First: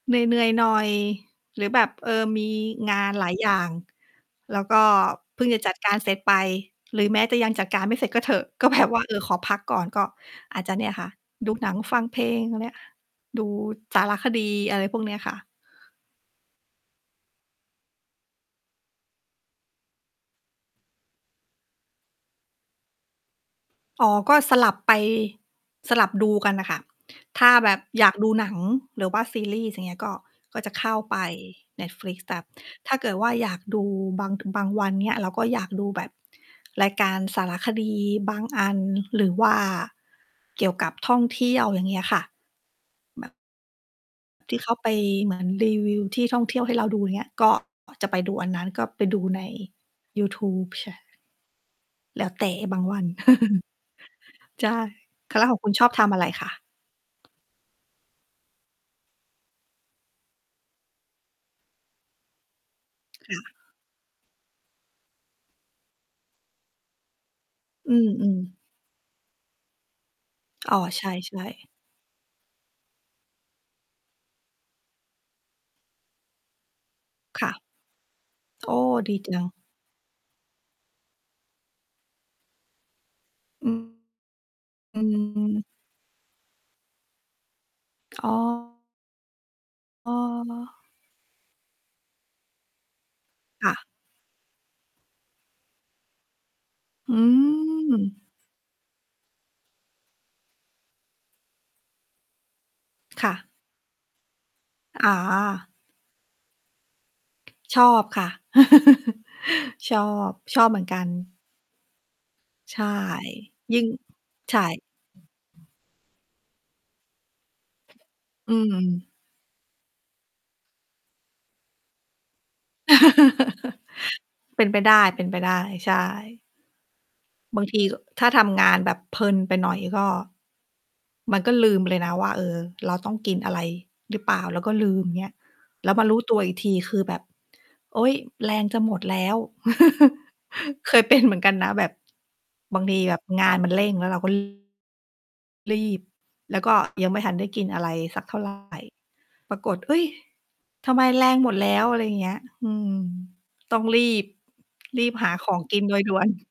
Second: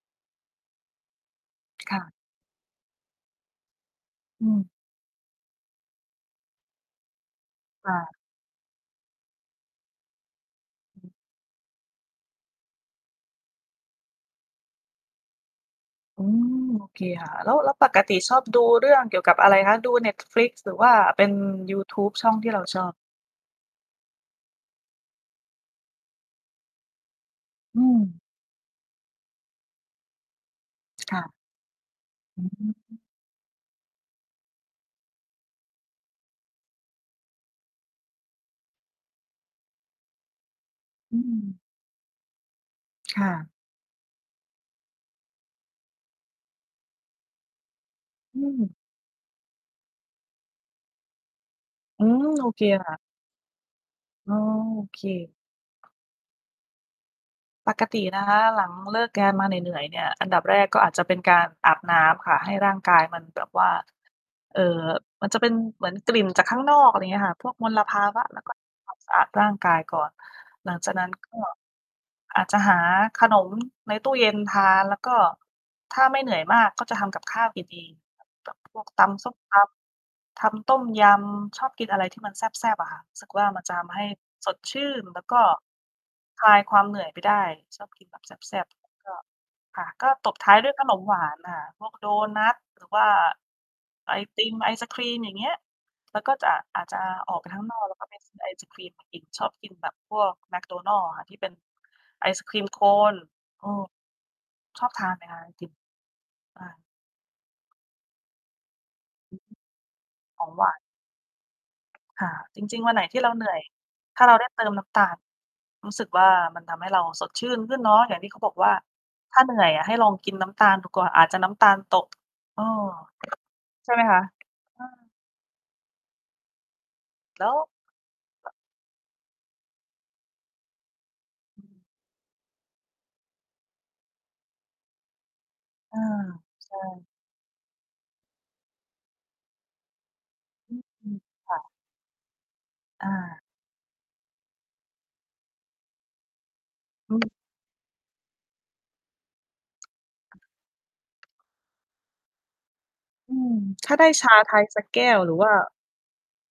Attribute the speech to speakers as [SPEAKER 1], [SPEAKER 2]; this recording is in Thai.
[SPEAKER 1] เหนื่อย ๆ หน่อย หรือแบบ
[SPEAKER 2] ค่
[SPEAKER 1] เออ
[SPEAKER 2] ะ
[SPEAKER 1] มีงานหลายอย่าง
[SPEAKER 2] อื
[SPEAKER 1] แล้
[SPEAKER 2] ม
[SPEAKER 1] วก็เพิ่งจะจัดการเสร็จไป หรือแม้จะยังจัดการ
[SPEAKER 2] ค
[SPEAKER 1] ไม
[SPEAKER 2] ่
[SPEAKER 1] ่เสร็จ
[SPEAKER 2] ะ
[SPEAKER 1] ก็เถอะ ก็แบบ ว่า เออ ขอพักก่อน ก็อาจจะเนี่ย
[SPEAKER 2] อื
[SPEAKER 1] ค
[SPEAKER 2] อ
[SPEAKER 1] ่
[SPEAKER 2] ฮ
[SPEAKER 1] ะ
[SPEAKER 2] ึ
[SPEAKER 1] ดูหนังฟังเพลงอะเนี้ย ดูสารคดี อะไรพวกเนี้ยค่ะ
[SPEAKER 2] อืม โอเค ค่ะ แล้ว แล้วปกติชอบ ดู เรื่องเกี่ยวกับอะไรคะ ดูเน็ตฟลิกซ์ หรือว่าเป็นยูทูบช่องที่เราชอบ?
[SPEAKER 1] อ๋อ ก็สลับไป สลับดูกันน่ะค่ะ ถ้าแบ
[SPEAKER 2] อ
[SPEAKER 1] บ
[SPEAKER 2] ื
[SPEAKER 1] อยา
[SPEAKER 2] ม
[SPEAKER 1] กดูหนัง หรือว่าซีรีส์ อย่างเงี้ย ก็ ก็จะเข้าไ
[SPEAKER 2] ค
[SPEAKER 1] ป
[SPEAKER 2] ่ะ
[SPEAKER 1] เน็ตฟลิกซ์ แต
[SPEAKER 2] อ
[SPEAKER 1] ็
[SPEAKER 2] ื
[SPEAKER 1] บ ถ้า
[SPEAKER 2] ม
[SPEAKER 1] เกิดว่าอยากดูบาง เป็น บางวัน เงี้ย เราก็อยากดูแบบรายการสารคดี บางอัน หรือว่าเกี่ยวกับท
[SPEAKER 2] อ
[SPEAKER 1] ่
[SPEAKER 2] ื
[SPEAKER 1] องเที
[SPEAKER 2] ม
[SPEAKER 1] ่ยว อย่างเงี้ยค่ะ
[SPEAKER 2] ค
[SPEAKER 1] แบ
[SPEAKER 2] ่
[SPEAKER 1] บ
[SPEAKER 2] ะ
[SPEAKER 1] ที่เขาไป เหมือน รีวิวที่ท่องเที่ยวให้เราดู อย่างเงี้ย ก็ อ๋อ จะไปดู
[SPEAKER 2] อื
[SPEAKER 1] อันนั้น
[SPEAKER 2] ม
[SPEAKER 1] ก็ไปดูในยูทูบชา
[SPEAKER 2] อื
[SPEAKER 1] แล้
[SPEAKER 2] ม
[SPEAKER 1] วเ
[SPEAKER 2] โอ
[SPEAKER 1] ต่
[SPEAKER 2] เค
[SPEAKER 1] บาง
[SPEAKER 2] ค
[SPEAKER 1] ว
[SPEAKER 2] ่ะ
[SPEAKER 1] ัน
[SPEAKER 2] อ๋อ
[SPEAKER 1] ใช่
[SPEAKER 2] โอเค
[SPEAKER 1] ค่ะ แล้วของคุณชอบทำอะไรคะ?
[SPEAKER 2] ปกตินะคะ หลังเลิกงานมาเหนื่อย ๆ เนี่ย อันดับแรกก็อาจจะเป็นการอาบน้ำค่ะ ให้ ร่างกาย มัน
[SPEAKER 1] ค
[SPEAKER 2] แบบ
[SPEAKER 1] ่ะ
[SPEAKER 2] ว่า เอ่อ มันจะเป็นเหมือนกลิ่นจากข้างนอก อะไรเงี้ยค่ะ พวกมล
[SPEAKER 1] อื
[SPEAKER 2] ภาวะ
[SPEAKER 1] ม
[SPEAKER 2] เราก
[SPEAKER 1] ๆ
[SPEAKER 2] ็ ทำ ความสะอาดร่างกายก่อน หล
[SPEAKER 1] อ
[SPEAKER 2] ั
[SPEAKER 1] ๋อ
[SPEAKER 2] งจาก
[SPEAKER 1] ใ
[SPEAKER 2] น
[SPEAKER 1] ช
[SPEAKER 2] ั้น ก็
[SPEAKER 1] ่ ๆ
[SPEAKER 2] อาจจะหา ขนม ในตู้เย็นทาน แล้วก็ถ้าไม่เหนื่อยมาก ก็จะทำกับข
[SPEAKER 1] ค
[SPEAKER 2] ้า
[SPEAKER 1] ่
[SPEAKER 2] ว
[SPEAKER 1] ะ
[SPEAKER 2] กินเอง แบบ
[SPEAKER 1] โ
[SPEAKER 2] ต
[SPEAKER 1] อ้
[SPEAKER 2] ำ พวกต
[SPEAKER 1] ดี
[SPEAKER 2] ำส
[SPEAKER 1] จ
[SPEAKER 2] ้ม
[SPEAKER 1] ัง
[SPEAKER 2] ตำ ทำต้มยำ ชอบกินอะไรที่มันแซ่บ ๆ อะค่ะ สึกว่า มัน
[SPEAKER 1] อื
[SPEAKER 2] จะ
[SPEAKER 1] ม
[SPEAKER 2] ทำให้สดชื่
[SPEAKER 1] อื
[SPEAKER 2] น แล้วก็
[SPEAKER 1] ม
[SPEAKER 2] คลายความเหนื่อยไปได้ ชอบกินแบ
[SPEAKER 1] อ
[SPEAKER 2] บ
[SPEAKER 1] ๋
[SPEAKER 2] แซ่บ ๆ แล้วก็ ค่ะ ก็ตบท้ายด้วย
[SPEAKER 1] อ
[SPEAKER 2] ขนมหวานน่ะค่ะ พวกโดนัต หรือว่า
[SPEAKER 1] ค่ะ
[SPEAKER 2] ไอติม ไอศกรีม อย่างเงี้ย แล้วก็จะ อาจจะ
[SPEAKER 1] อื
[SPEAKER 2] ออกไปทั้งนอก แล้วก็ไป
[SPEAKER 1] ม
[SPEAKER 2] ซื้อไอศกรีมมากิน ชอบกินแบบพวกแมคโดนัลด์อะค่ะ ที่เป็นไอศกรีม โคน
[SPEAKER 1] ค่ะ
[SPEAKER 2] อืม ชอบท
[SPEAKER 1] อ๋
[SPEAKER 2] านไหมคะ ไอ
[SPEAKER 1] อ
[SPEAKER 2] ติม? บ้าน
[SPEAKER 1] ชอบค่ะ
[SPEAKER 2] อือฮึ
[SPEAKER 1] ชอบ
[SPEAKER 2] ของ
[SPEAKER 1] ช
[SPEAKER 2] หว
[SPEAKER 1] อบ
[SPEAKER 2] า
[SPEAKER 1] เห
[SPEAKER 2] น
[SPEAKER 1] มือนกัน
[SPEAKER 2] ค่ะ จ
[SPEAKER 1] ใช
[SPEAKER 2] ริง
[SPEAKER 1] ่
[SPEAKER 2] ๆ วันไหนที่เราเหนื่อย
[SPEAKER 1] ยิ่ง
[SPEAKER 2] ถ้าเราได้
[SPEAKER 1] ใช
[SPEAKER 2] เ
[SPEAKER 1] ่
[SPEAKER 2] ติมน้ำตาล
[SPEAKER 1] อือ อืม
[SPEAKER 2] รู้สึกว่า มันทำให้เราสดชื่นขึ้นเนาะ อย่างที่เขาบ
[SPEAKER 1] อื
[SPEAKER 2] อกว่า
[SPEAKER 1] ม
[SPEAKER 2] "ถ้าเหนื่อยอะ ให้ลองกินน้ำตาลดูก่อน อาจจะน้ำตาลตก" เออ ใช่ไหมคะ?
[SPEAKER 1] เป็นไ
[SPEAKER 2] เ
[SPEAKER 1] ป
[SPEAKER 2] อ
[SPEAKER 1] ได
[SPEAKER 2] อ
[SPEAKER 1] ้ เป็นไปได้ ใช่
[SPEAKER 2] แล้ว
[SPEAKER 1] บางทีก็ ถ้าท
[SPEAKER 2] ก
[SPEAKER 1] ำงานแบบเพลินไปหน่อย ก็ มันก็
[SPEAKER 2] อื
[SPEAKER 1] ลืม
[SPEAKER 2] ม
[SPEAKER 1] ไปเลยนะว่า เออ เราต้องกินอะไรหรือเปล่า เราก็ลืม เงี้ย แล้
[SPEAKER 2] อ
[SPEAKER 1] ว
[SPEAKER 2] า
[SPEAKER 1] มารู้ตัวอีกท
[SPEAKER 2] ใช
[SPEAKER 1] ีคือ
[SPEAKER 2] ่
[SPEAKER 1] แบบ โอ๊ย! แรงจะหมดแล้ว
[SPEAKER 2] อือ
[SPEAKER 1] เคย
[SPEAKER 2] อื
[SPEAKER 1] เป็
[SPEAKER 2] ม
[SPEAKER 1] นเหมือนก
[SPEAKER 2] ค
[SPEAKER 1] ั
[SPEAKER 2] ่
[SPEAKER 1] น
[SPEAKER 2] ะ
[SPEAKER 1] นะแบบ บางที
[SPEAKER 2] อ
[SPEAKER 1] แบบ
[SPEAKER 2] า
[SPEAKER 1] งานมันเร่ง แล้วเราก็ รีบ แล้วก็ยั
[SPEAKER 2] อ
[SPEAKER 1] งไม่
[SPEAKER 2] ื
[SPEAKER 1] ท
[SPEAKER 2] ม
[SPEAKER 1] ันได้กินอะไรสัก เท่าไร ปรากฏ เฮ้ย!
[SPEAKER 2] อา
[SPEAKER 1] ทำไมแรงหมดแล้ว อะไรเงี้ย อืม
[SPEAKER 2] อืม
[SPEAKER 1] ต้อง
[SPEAKER 2] ถ้า
[SPEAKER 1] ร
[SPEAKER 2] ได้
[SPEAKER 1] ี
[SPEAKER 2] ช
[SPEAKER 1] บ
[SPEAKER 2] าไทยสักแก
[SPEAKER 1] รี
[SPEAKER 2] ้
[SPEAKER 1] บ
[SPEAKER 2] ว
[SPEAKER 1] ห
[SPEAKER 2] ห
[SPEAKER 1] า
[SPEAKER 2] รือ
[SPEAKER 1] ข
[SPEAKER 2] ว่า
[SPEAKER 1] องกินโดย ด่วน